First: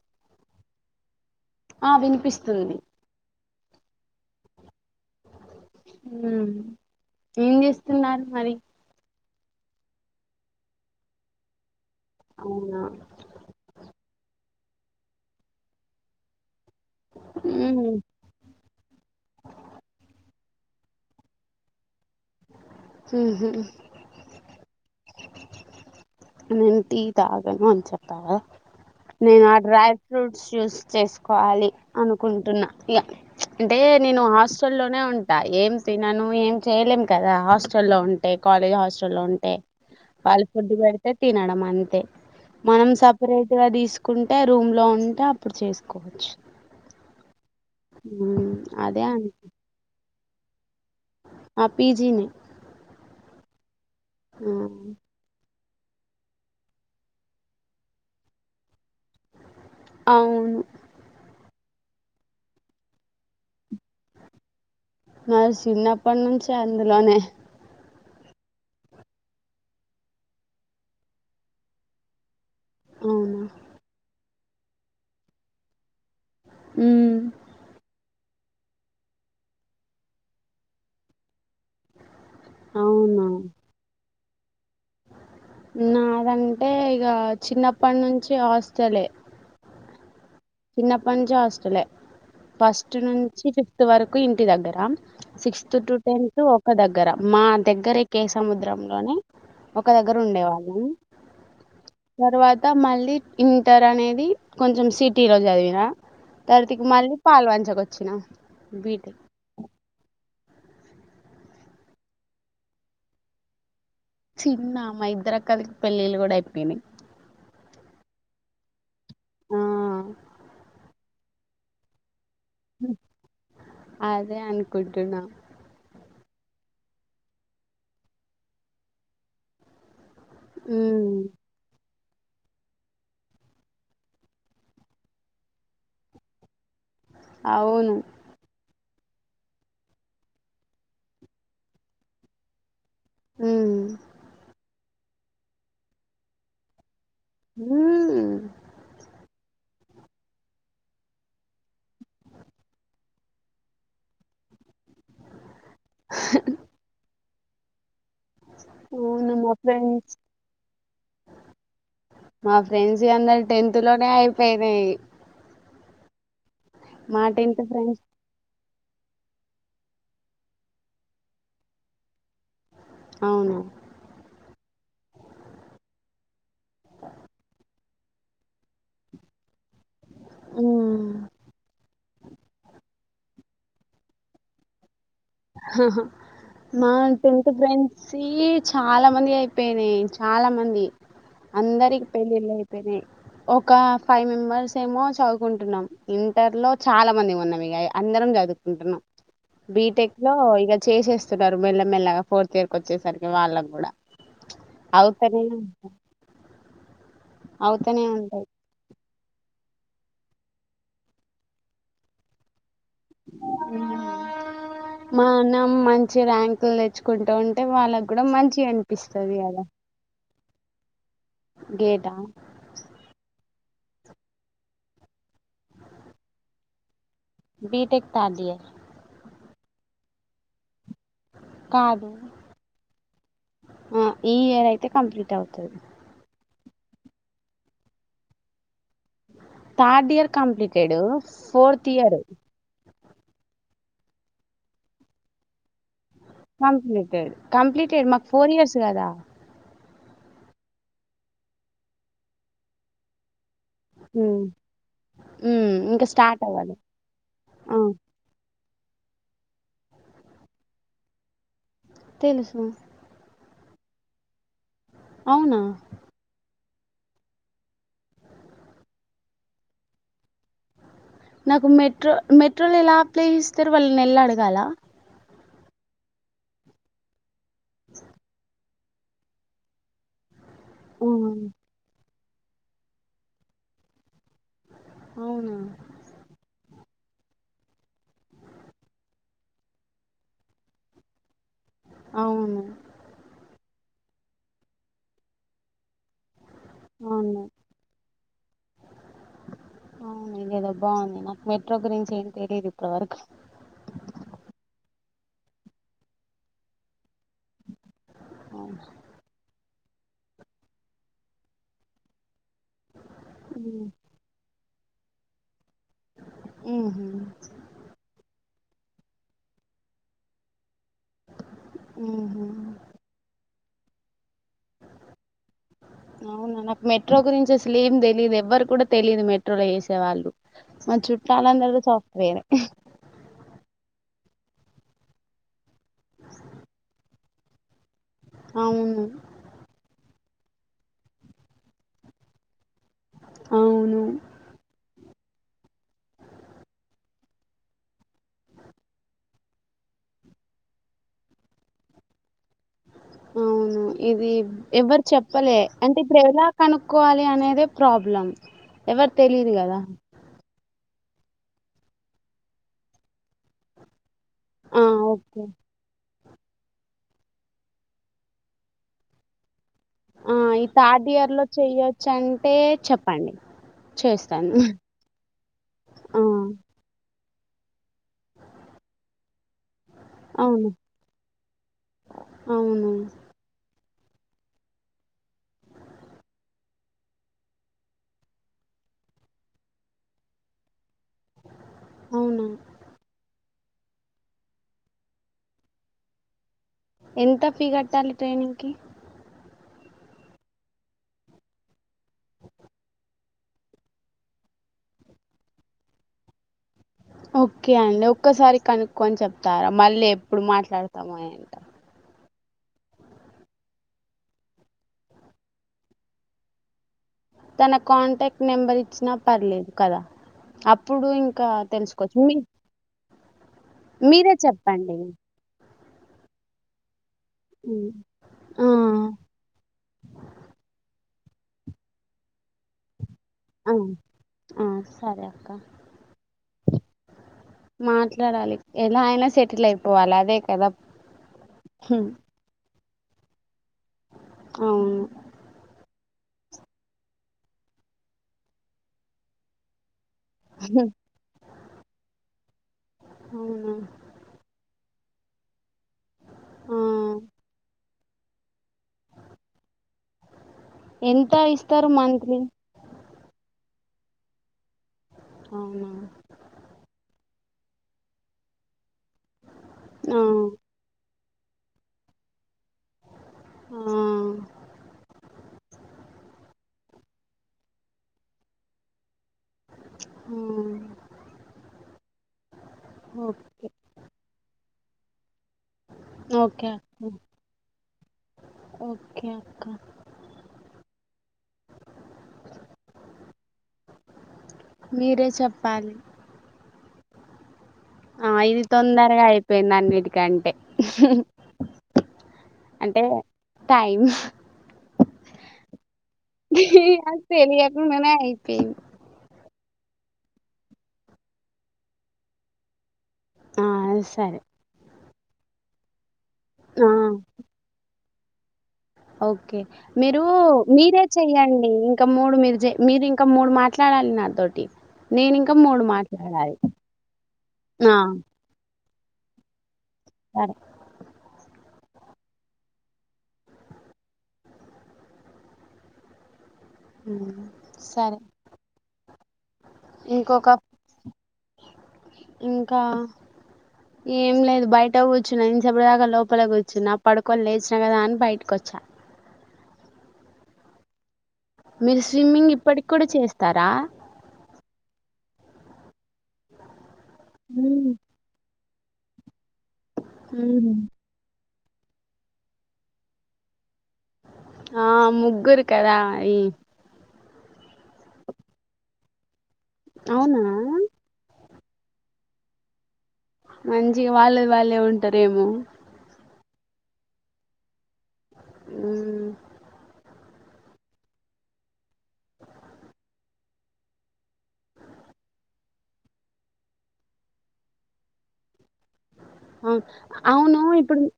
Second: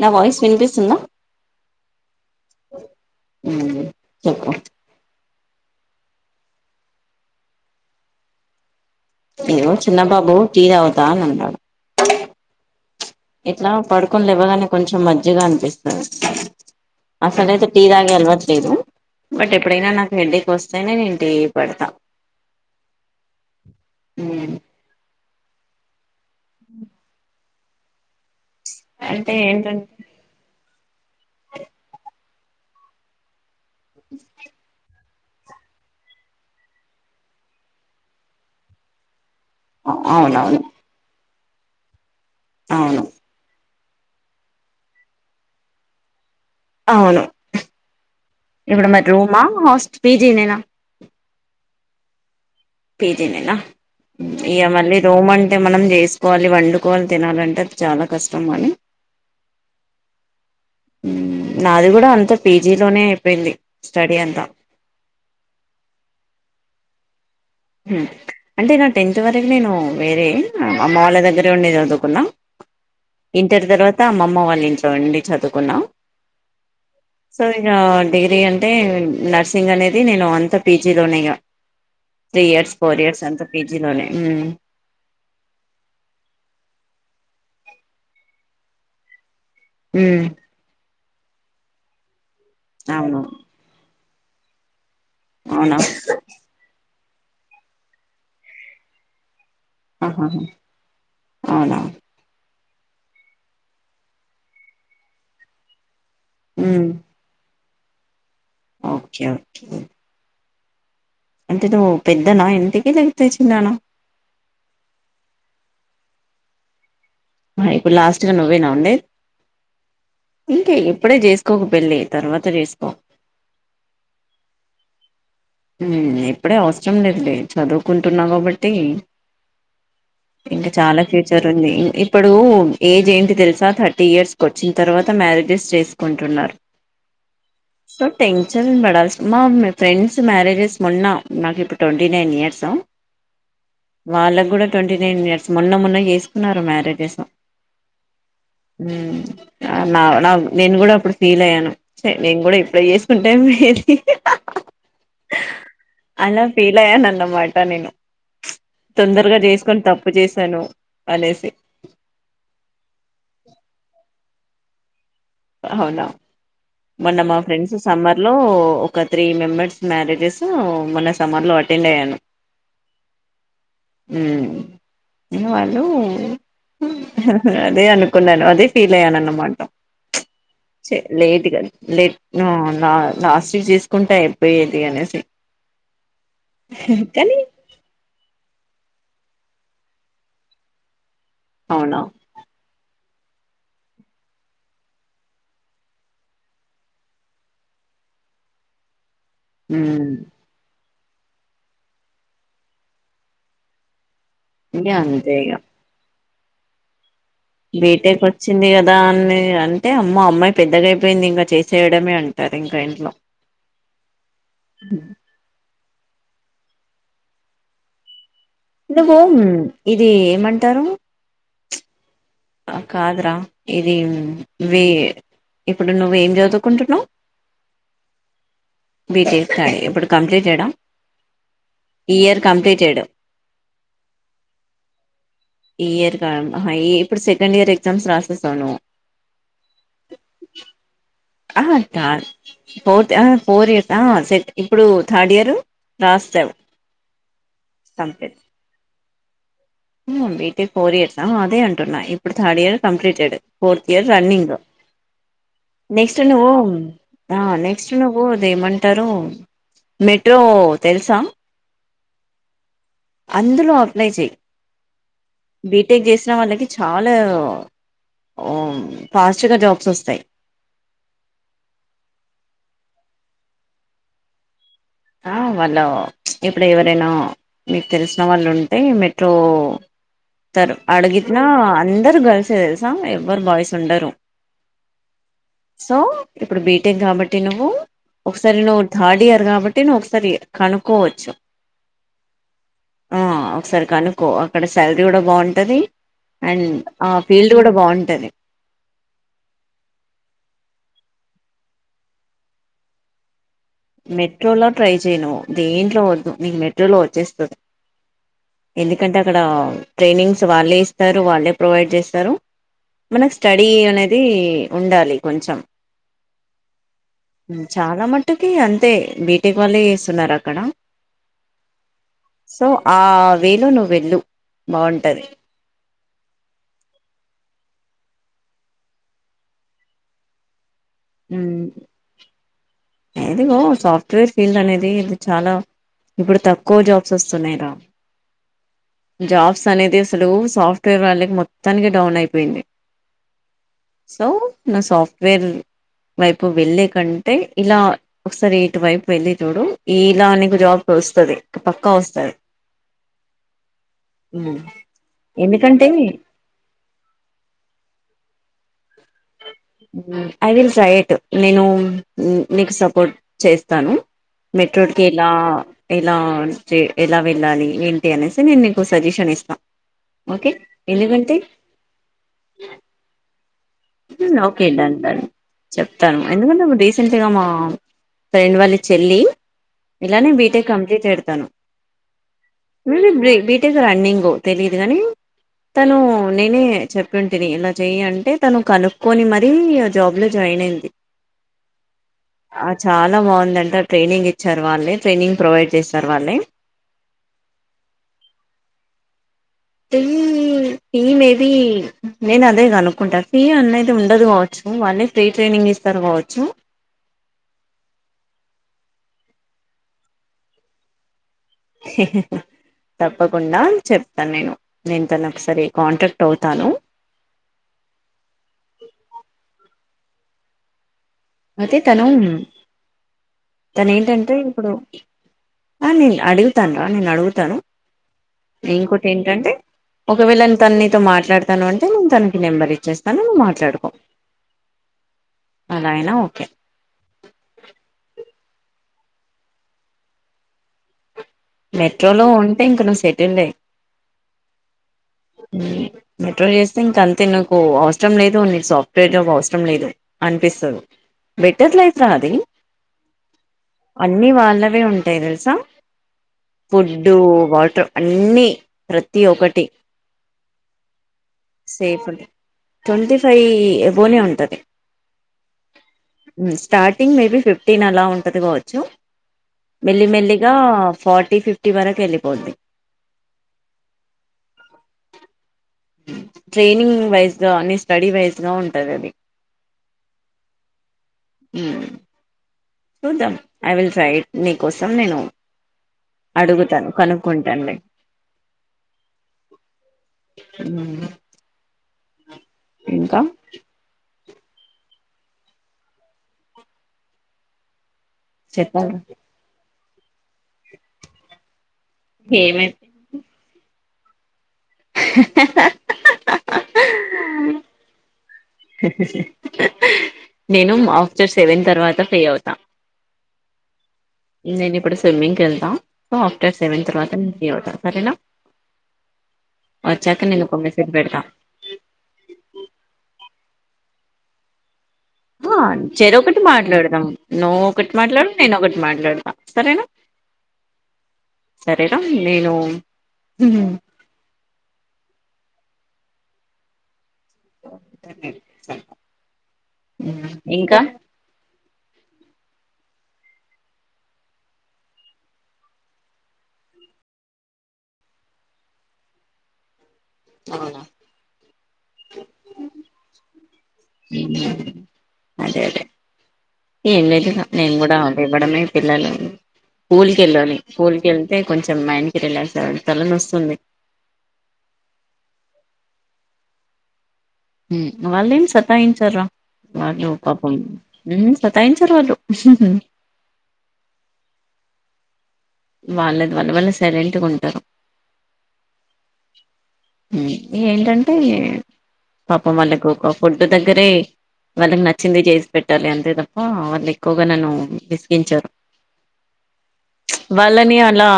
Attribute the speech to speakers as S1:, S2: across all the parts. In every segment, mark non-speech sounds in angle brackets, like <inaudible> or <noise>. S1: నా వాయిస్ వినిపిస్తుందా
S2: ఆ వినిపిస్తుంది
S1: హ్మ్ చెప్పు
S2: హ్మ్ ఏం చేస్తున్నారు మరి
S1: ఇదిగో చిన్న బాబు టీ దాగుతా అనన్నాడు
S2: అవునా
S1: ఇట్లా పడుకొని లెవ్వగానే కొంచెం మంచిగా అనిపిస్తది అసలైతే టీ
S2: ఊహు
S1: తాగే అలవాటు లేదు బట్ ఎప్పుడైనా నాకు హెడ్డేక్ వస్ స్తేనే నేను టీ పెడతా
S2: మ్మ్ హూ నేను టీ తాగను అని చెప్పా
S1: అంటే
S2: నేను ఆ డ్రై
S1: ఏంటంటే
S2: ఫ్రూట్స్ జూస్ చేసుకోవాలి అనుకుంటున్నా ఇగ అంటే నేను హాస్టల్లోనే ఉం ట ఏం తినను ఏం చేయలేం కదా హాస్టల్లో ఉంటే కాలేజ్ హాస్టల్లో ఉం వాళ్ళు
S1: అవునవును
S2: ఫుడ్డు పెడితే తినడం అంతే మనం
S1: అవును
S2: సపరేట్ గా తీసుకు కుంటే రూమ్లో ఉంటే అప్పుడు చేసుకోవచ్చు
S1: అవును
S2: మ్మ్
S1: ఇప్పుడు
S2: అదే
S1: మరి
S2: అన్
S1: రూమా హస్ పీజీనా
S2: ఆ పిజీనే
S1: పీజి నేనా ఇగ మళ్ళీ రూమ్ అంటే అంటే మనం చేసుకోవాలి వండుకోని తినాలంటే అది చాలా కష్టం అని
S2: అవును
S1: నాది కూడా అంత పీజీ లోనే అయిపోయింది స్టడీ అంతా
S2: నాది చిన్నప్పటి నుంచి అందులోనే
S1: అంటే నా టెన్త్ వరకు నేను వేరే అమ్మ వాళ్ళ దగ్గరే ఉండి చదువుకున్నా
S2: అవునా
S1: ఇంటర్ తర్వాత అమ్మమ్మ వాళ్ళ ఇంట్లో ఉండి చదువుకున్నా
S2: ఉమ్,
S1: సరిగా <unintelligible> డిగ్రీ అంటే నర్సింగ్ అనేది నేను అంత పీజీలోనే ఇగ త్రీ ఇయర్స్ ఫోర్ ఇయర్స్
S2: అవునా
S1: అంతా పీజీలోనే ఉం
S2: నాదంటే ఇగ చిన్నప్పటి నుంచి హాస్టలే
S1: ఉం
S2: చిన్నప్పటి నుంచి హాస్టలే ఫస్ట్
S1: అవును
S2: నుంచి ఫిఫ్త్ వరకు ఇంటి దగ్గర సిక్స్
S1: అవునా
S2: టు టెన్త్ ఒక దగ్గర మా దగ్గరే కే సముద్రంలోనే ఒక దగ్గర
S1: ఆహా
S2: ఉండే వాళ్ళం
S1: అవునా
S2: తర్వాత మళ్ళీ ఇంటర్ అనేది కొంచెం సిటీ లో చదివినా తరితికి
S1: ఉమ్,
S2: మళ్ళీ పాల్వంచ కోచ్చిన
S1: ఓకే ఓకే అంటే నువ్వు పెద్దనా ఇంటికి లేతే చిన్నన
S2: చిన్న మా ఇద్దర అక్కలకి పెళ్ళిళ్ళు కూడా అయిపోయినాయి
S1: ఇప్పుడు లాస్ట్ గా నువ్వేనా ఉండేది
S2: ఆ
S1: ఇంక ఇప్పుడే చేసుకోకు పెళ్ళి తర్వాత చేసుకో
S2: అదే అనుకుంటున్నా
S1: ఉం ఇప్పుడే అవసరం లేదులే చదువుకుంటున్నాం కాబట్టి ఇంకా చాలా
S2: ఉమ్
S1: ఫ్యూచర్ ఉంది ఇప్పుడు ఏజ్ ఏంటి తెలుసా థర్టీ ఇయర్స్ కి వచ్చిన తర్వాత మ్యారేజెస్ చేసుకుంటున్నారు
S2: అవును
S1: సో టెన్షన్ పడల్సిన మీ ఫ్రెడ్స్ మ్యారేజెస్ మొన్న నాకు ఇప్పుడు ట్వంటీ నైన్ ఇయర్స్
S2: ఉమ్
S1: వాళ్లకు కూడా ట్వంటీ నైన్ ఇయర్స్ మొన్న మొన్న చేసుకున్నారు మ్యారేజెస్ హు
S2: ఉమ్
S1: నా నా నేను కూడా అప్పుడు ఫీల్ అయ్యాను చ నేను కూడా ఇప్పుడె చేసుకుంటే ఏజ్ అలా ఫీలయ్యా నన్నమాట నేను మ్చ్
S2: అవును
S1: తొందరగా
S2: మా
S1: చేసుకొని తప్పు
S2: ఫ్రెండ్స్
S1: చేసాను అనేసి
S2: మా ఫ్రెండ్స్ యి అందరు టెన్త్ లోనే అయిపోయినాయి
S1: అవునా మొన్న మా ఫ్రెండ్స్ సమ్మర్ లో ఒక త్రీ మెంబర్స్ మ్యారేజెస్ మొన్న సమ్మర్ లో అటెండ్ అయ్యాను
S2: అవును
S1: ఇంగ వాళ్లు అదే అనుకున్నాను అదే ఫీల్ అయ్యాను అన్నమాట చ్ చే
S2: ఉమ్
S1: లేటుగా లేట్ నో లా లాస్ట్ చేసుకుంటే అయిపోయేది అనేసి
S2: హాహా మా
S1: కానీ
S2: టెన్త్ ఫ్రెండ్స్ యి చాలా మంది అయిపోయినాయి చాలా మంది
S1: అవునా
S2: అందరికి పెళ్ళిళ్ళయి ఒక ఫైవ్ మెంబర్స్ ఏమో చదువుకుంటున్నాం ఇంటర్ లో చాలా మంది ఉన్నాం అందరం చదువుకుంటున్నాం
S1: హ్మ్
S2: ఇక చేసేస్తున్నారు మెల్లమెల్లగా ఫోర్త్ ఇయర్ కి వచ్చేసరికి వాళ్ళకి కూడా
S1: ఇంక అంతే
S2: ఆగుతలే
S1: ఇగ బీటెక్
S2: ఉంటాయి
S1: వచ్చింది కదా అన్నే అంటే అమ్మో అమ్మాయి పెద్దగాయిపోయింది ఇంకా చేసేయడమే అంటారు ఇంకా ఆయనా
S2: మనం మం మంచి ర్యాంకులు తెచ్చుకుంటు ఉంటే వాళ్ళకు కూడా మంచి
S1: ఇదిగో ఇది ఏమంటారు
S2: గేట్ ఆ
S1: కాదురా ఇది వి ఇప్పుడు నువ్వ ఏం చదువుకుంటున్నావు
S2: బీటెక్ థర్డ్ ఇయర్
S1: సరే ఇప్పుడు కంప్లీట్ చేయడం
S2: కాదు ఈ ఇయర్ అయితే కంప్లీట్ అవు
S1: ఈ ఇయర్ ఆహా ఇప్పుడు సెకండ్ ఇయర్ ఎగ్జామ్స్ రాసేసాను
S2: థర్డ్ ఇయర్ కంప్లీటెడు
S1: ఆహా
S2: ఫోర్త్ ఇయరు
S1: కాదు ఫోర్త్ ఫోర్ ఇయర్స్ ఆ సె ఇప్పుడు థర్డ్ ఇయరు
S2: కంప్లీటెడ్ కంప్లీటేడ్ మాకు
S1: కంప్లీట్
S2: ఫోర్ ఇయర్స్ కదా
S1: బీటెక్ ఫోర్ ఇయర్స్ అదే అంటున్నాయి ఇప్పుడు third year completed fourth year
S2: ఉమ్
S1: రన్నింగ్
S2: ఉమ్ ఇంకా
S1: నెక్స్ట్ ను
S2: స్టార్ట్ అవ్వాలి
S1: ఆ నెక్స్ట్ నువ్వు అది ఏమన్నా అంటారు మెట్రో తెలుసా
S2: తెలుసు
S1: అందులో అప్లై చేయి
S2: అవునా
S1: బీటెక్ చేసిన వాళ్ళకి చాలా ఫాస్ట్గా జాబ్స్ వస్తాయి
S2: నాకు మెట్రో మెట్రోలు ఎలా అప్లేహస్తారు వాళ్ళనీ వెళ్ళి అడగాల
S1: వాళ్ళు ఎప్పుడు ఎవరైనా మీకు తెలిసిన వాళ్ళు ఉం టే మెట్రో త అడిగిన్నా అందరు గర్ల్స్ ఎ తెలుసా ఎవరు బాయ్స్ ఉండరు
S2: అవునా
S1: సో ఇప్పుడు బీ టెక్ కాబట్టి నువ్వు ఒకసారి నువ్వు థర్డ్ ఇయర్ కాబట్టి నువ్వు ఒకసారి కనుక్కోవచ్చు
S2: అవును
S1: ఆ ఒకసారి కనుకో అక్కడ శాలరీ కూడా బాగుంటది అండ్ ఆ
S2: అవునా
S1: ఫీల్డ్ కూడా బాగుంటది
S2: అవును ఇదేదో బాగుంది నాకు మెట్రో గురించి ఏం తెలియదు ఇప్పటి వరకు
S1: మెట్రోలో ట్రై చేయి నువ్వు దేంట్లో వద్దు నీకు మెట్రోలో వచ్చేస్తది ఎందుకంటే అక్కడ ట్రైనింగ్స్ వాళ్ళే ఇస్తారు వాళ్ళే ప్రొవైడ్ చేస్తారు మన స్టడీ అనేది ఉండాలి కొంచెం
S2: మ్మ్ హ్మ్
S1: ఇటుకి అంతే బీటెక్ వాళ్ళే వేస్తున్నారు అక్కడ
S2: ఉహు
S1: సో ఆ వేలో నువ్వు వెళ్ళు బాగుంటది
S2: అవునా నాకు మెట్రో గురించి అస్ ఏం తెలియదు ఎవ్వరు కూడా తెలియదు మెట్రోలో చేసే వాళ్ళు మ చుట్టాలు
S1: ఉమ్,
S2: అందరు సాఫ్ట్వేరే
S1: అదిగో సాఫ్ట్వేర్ ఫీల్డ్ అనేది ఇది చాలా ఇప్పుడు తక్కువ జాబ్స్ వస్తున్నాయి రా
S2: అవును
S1: జాబ్స్ అనేదిసలు సాఫ్ట్వేర్ వాళ్ళకి మొత్తానికి డౌన్ అయిపోయింది
S2: అవును
S1: సో నువ్ సాఫ్ట్వేర్ వైపు వెళ్ళే కంటే ఇలా ఒకసారి ఇటువైపు వెళ్ళి చూడు ఈల నీకు జాబ్ వస్తది పక్కా వస్తది <inaudible>
S2: అవును ఇది ఎవరు చెప్పలే
S1: ఎందుకంటే
S2: అంటే ఇప్పుడు ఎలా కనుక్కోవాలి అనేదే ప్రాబ్లం ఎవర్ తెలిదు కదా
S1: ఐ విల్ ట్రై ఎటు నేను మీకు సపోర్ట్ చేస్తాను
S2: ఆ
S1: మెట్రోట్ కి ఎలా
S2: ఓకే
S1: ఎ ఇలాన్ చే ఎలా వెళ్ళాలి ఏంటి అనేసి నేను నీకు సజెషన్ ఇస్త
S2: ఆ ఈ థర్డ్ ఇయర్ లో చెయ్యొచ్చు అంటే చెప్పండి
S1: ఊ
S2: చేస్తాను
S1: ఓకే డన్ డన్ చెప్తాను
S2: ఆ
S1: ఎందుకంటే ఇపుడు డీసెంట్గా మా ఫ్రెండ్ వాళ్ళ చెల్లి ఇలానే బీటెక్
S2: అవును
S1: కంప్లీట్ ఎడ్తాను
S2: అవును
S1: ఊ బ్రీ బీటెక్ రన్నింగు తెలిదు కాని తను నేనే చెప్పింటిని ఇలా చెయ్ అంటే తను కనుక్కొని మరీ జాబ్ లో జాయిన్ అయింది
S2: అవునా
S1: అ చాలా బాగుందండి త ట్రైనింగ్ ఇచ్చారు వాళ్ళే ట్రైనింగ్ ప్రొవైడ్ చేస్తారు వాళ్ళే
S2: ఎంత ఫీ కట్టాలే ట్రైనింగ్ కి
S1: ఫీ మేబి నేను అదే కనుకుంటా ఫీ అనేది ఉండదు కావచ్చు ఉ వాళ్ళే ఫ్రీ ట్రైనింగ్ ఇస్తరు కావచ్చు
S2: ఓకే అండి ఒక్కసారి కనుక్కొని చెప్తారా మళ్ళీ ఎప్పుడు మాట్లాడుతామో ఏంట
S1: తప్పకుండా చెప్త నేను దీన్ తోని ఒకసారి కాంటాక్ట్ అవుతాను
S2: తన కాంటక్ నెంబర్ ఇచ్చిన పర్లేదు కదా అప్ ఇప్పుడు ఇంకా
S1: అయితే తను
S2: తెలుసుకోవచ్చు మి
S1: తను
S2: మీరే
S1: ఏంటంటే ఇప్పుడు
S2: చెప్పండి
S1: ఆ నేన్ అడుగుతాండ్ర నేను అడుగు తను
S2: ఉమ్. ఆ
S1: ఇంకోటెంటంటే ఒకవేళ తన్ నీతోని మాట్ ట్లాడుతాను అంటే తనకి నెంబర్ ఇచ్చేస్
S2: అ ఆ సరే అక్క
S1: అలా అయినా ఓకే
S2: మాట్ల టడాలి ఎలా అయినా సెటిల్ అయిపోవాలి అదే కదా హ్మ్,
S1: మెట్రోలో ఉంటే ఇంక నువు సెటిల్డ్ ఏ
S2: అవును
S1: మెట్రోల్ చేస్తే ఇంక అంతే నీకు అవసరం లేదు నీకు సాఫ్ట్వేర్ జాబ్ అవసరం లేదు అనిపిస్తది
S2: హ్మ్,
S1: బెటర్ లైఫ్ రా అది
S2: అవునా
S1: అన్ని వాళ్ళవే ఉంటయి తెలుసా
S2: ఆ
S1: ఫుడ్డు వాటర్ అన్నీ ప్రతి ఒకటి
S2: ఎంత ఇస్తరు మంత్లీ
S1: ఫై ఎబోనే ఉంటది
S2: అవునా
S1: ఉ స్టార్టింగ్ మేబి ఫిఫ్టీన్ అలా ఉంటది కావచ్చు
S2: ఆ
S1: మెల్లిమెల్లిగా ఫార్టీ ఫిఫ్టీ వరకు ఎళ్ళిపోద్ధి
S2: ఆ
S1: ట్రైనింగ్ వైజ్ గా అన్ని స్టడీ వైజ్ గా ఉంటది అది మ్మ్
S2: ఆ ఓ-
S1: చూద్దాం ఐ విల్ ట్రై ఇట్ నీ కోసం నేను
S2: ఓకే
S1: అడుగుతాను
S2: అక్క
S1: కనుక్కుంటానులే
S2: ఓకే అక్క
S1: మ్మ్ ఇంకా
S2: మీరే చెప్పాలి ఆ ఇది
S1: చెప్పాలి
S2: తొందరగా అయిపోయిందిన్ని అన్నిటికంటే
S1: ఏమే
S2: టైమ్ ఏ తె తెలియకుండనే
S1: నేను ఆఫ్టర్ సెవెన్ తర్వాత ఫ్రీ అవుతా
S2: ఆ సరే
S1: నేను ఇప్పుడు స్విమ్మింకెళ్త సో ఆఫ్టర్ సెవెన్
S2: ఆ
S1: తర్వాత నేను ఫ్రీ అవుతా సరేనా
S2: ఓకే మీరు
S1: వచ్చాక నేను ఒక మెసేజ్
S2: మీరే
S1: పెడతా
S2: చెయ్యండి ఇంకా మూడు మీరు చె మీరు ఇంకా మూడు మా ట్లాడాలి నాతోటి నేను ఇంకా
S1: ఆ
S2: మూడు
S1: చెర ఒకటి
S2: మాట్లాడాలి
S1: మాట్లాడదాం నువ్వు ఒకటి
S2: ఆ
S1: మాట్లాడు నేను ఒకటి మాట్లాడత సరేనా
S2: సరే
S1: సరే రా నేను
S2: సరే ఇంకొక
S1: ఇంకా
S2: ఇంకా ఏం లేదు బయట కూర్చున ఇంసేపటిదాకా లోపలె కూర్చున్న పడుకొని లేచిన కదా అని బయటకొచ్చా
S1: అవునా
S2: మీరు స్విమ్మింగ్ ఇప్పటికి కూడా చేస్
S1: అదే అదే ఈ నేం
S2: ఉమ్
S1: కూడా విమడమే పిల్లలుని స్కూల్వెళ్ళాలి
S2: ఉహు
S1: స్కూల్ కి వెళ్తే కొంచెం మైండ్ కి రిలాక్స్ అవ్వడం తల నొస్తుంది
S2: ఆ ముగ్గురు కదా మ్
S1: వాళ్ళేం సతాయించార వాళ్ళు
S2: అవునా
S1: పాపం ఉహు సతాయించరు వాళ్ళు
S2: మంచిగా వాళ్ళేది వాళ్ళే ఉంటారేమో
S1: వల్ల వల్లే సైలెంట్ గా ఉంటారు
S2: ఊ
S1: ఏంటంటే పాపం వాళ్ళకు ఒక ఫుడ్ దగ్గరే వాళ్ళకి నచ్చింది చేసి పెట్టాలి అంతే తప్ప వాళ్ళు ఎక్కువగా నన్ను విసిగించారు
S2: ఔట్
S1: వాళ్ళని అలా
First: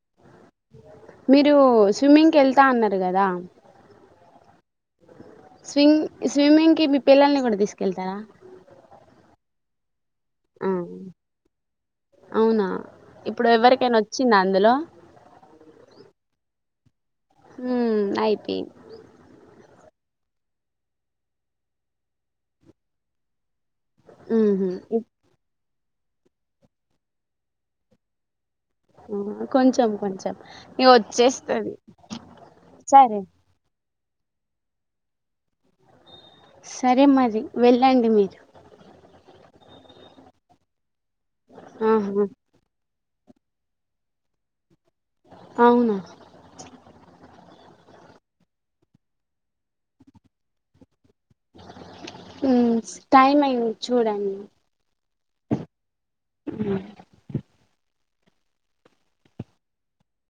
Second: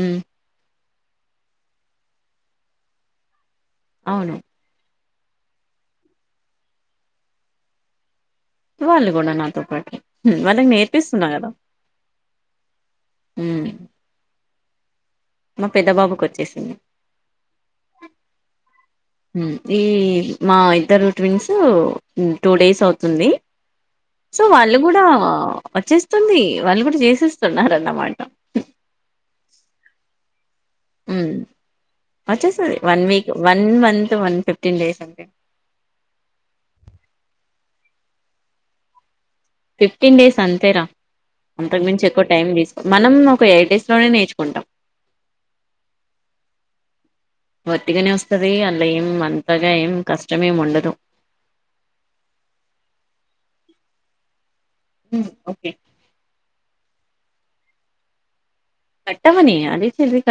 S1: ఉమ్
S2: మీరు స్విమ్మింగ్ కి వెళ్తా అన్నారు కదా
S1: అవును
S2: స్వింగ్ స్విమ్మింగ్కిి మీ పిల్లల్ని కూడా తీసుకెళ్తారా
S1: వాల్ కూడా నాతోప్పట్ వాళ్ళకి
S2: ఆ
S1: నేర్పిస్తున్నా కదా
S2: అవునా
S1: ఉ
S2: ఇప్పుడు ఎవరికైనా వచ్చిందా అందులో
S1: మా పెద్ద బాబుకు వచ్చేసింది
S2: ఉ అయిపి
S1: ఈ మా ఇద్దరు ట్విన్స్ టూ డేస్ అవుతుంది సో
S2: మ్మ్
S1: వాళ్ళు
S2: హ్మ్
S1: కూడా వచ్చేస్తుంది వాళ్ళు కూడా చేసేస్తున్నారన్నమాట
S2: ఆ కొంచెం కొంచెం ఇగ
S1: ఉమ్
S2: వచ్చేస్తది
S1: వచేస్తాది వన్
S2: సరే
S1: week one month one fifteen days అంటే
S2: సరే మరి వెళ్ళండి మీరు
S1: ఫిఫ్టీన్ డేస్ అంతేరా అంతకు మించి ఎక్కువ
S2: ఆహా
S1: టైం వేస్ట్ మనం ఒక ఎయిట్ డేస్ లోనే నేర్చుకుంటాం
S2: అవునా
S1: ఒతిగనే వస్తది అందులో ఎం అంతగా ఎం కష్టమేము ఉండదు
S2: ఉమ్ టైమ్ అయింది చూడండి
S1: ఉమ్ ఓకే
S2: అమ్
S1: కట్టవని అది చెల్లి కా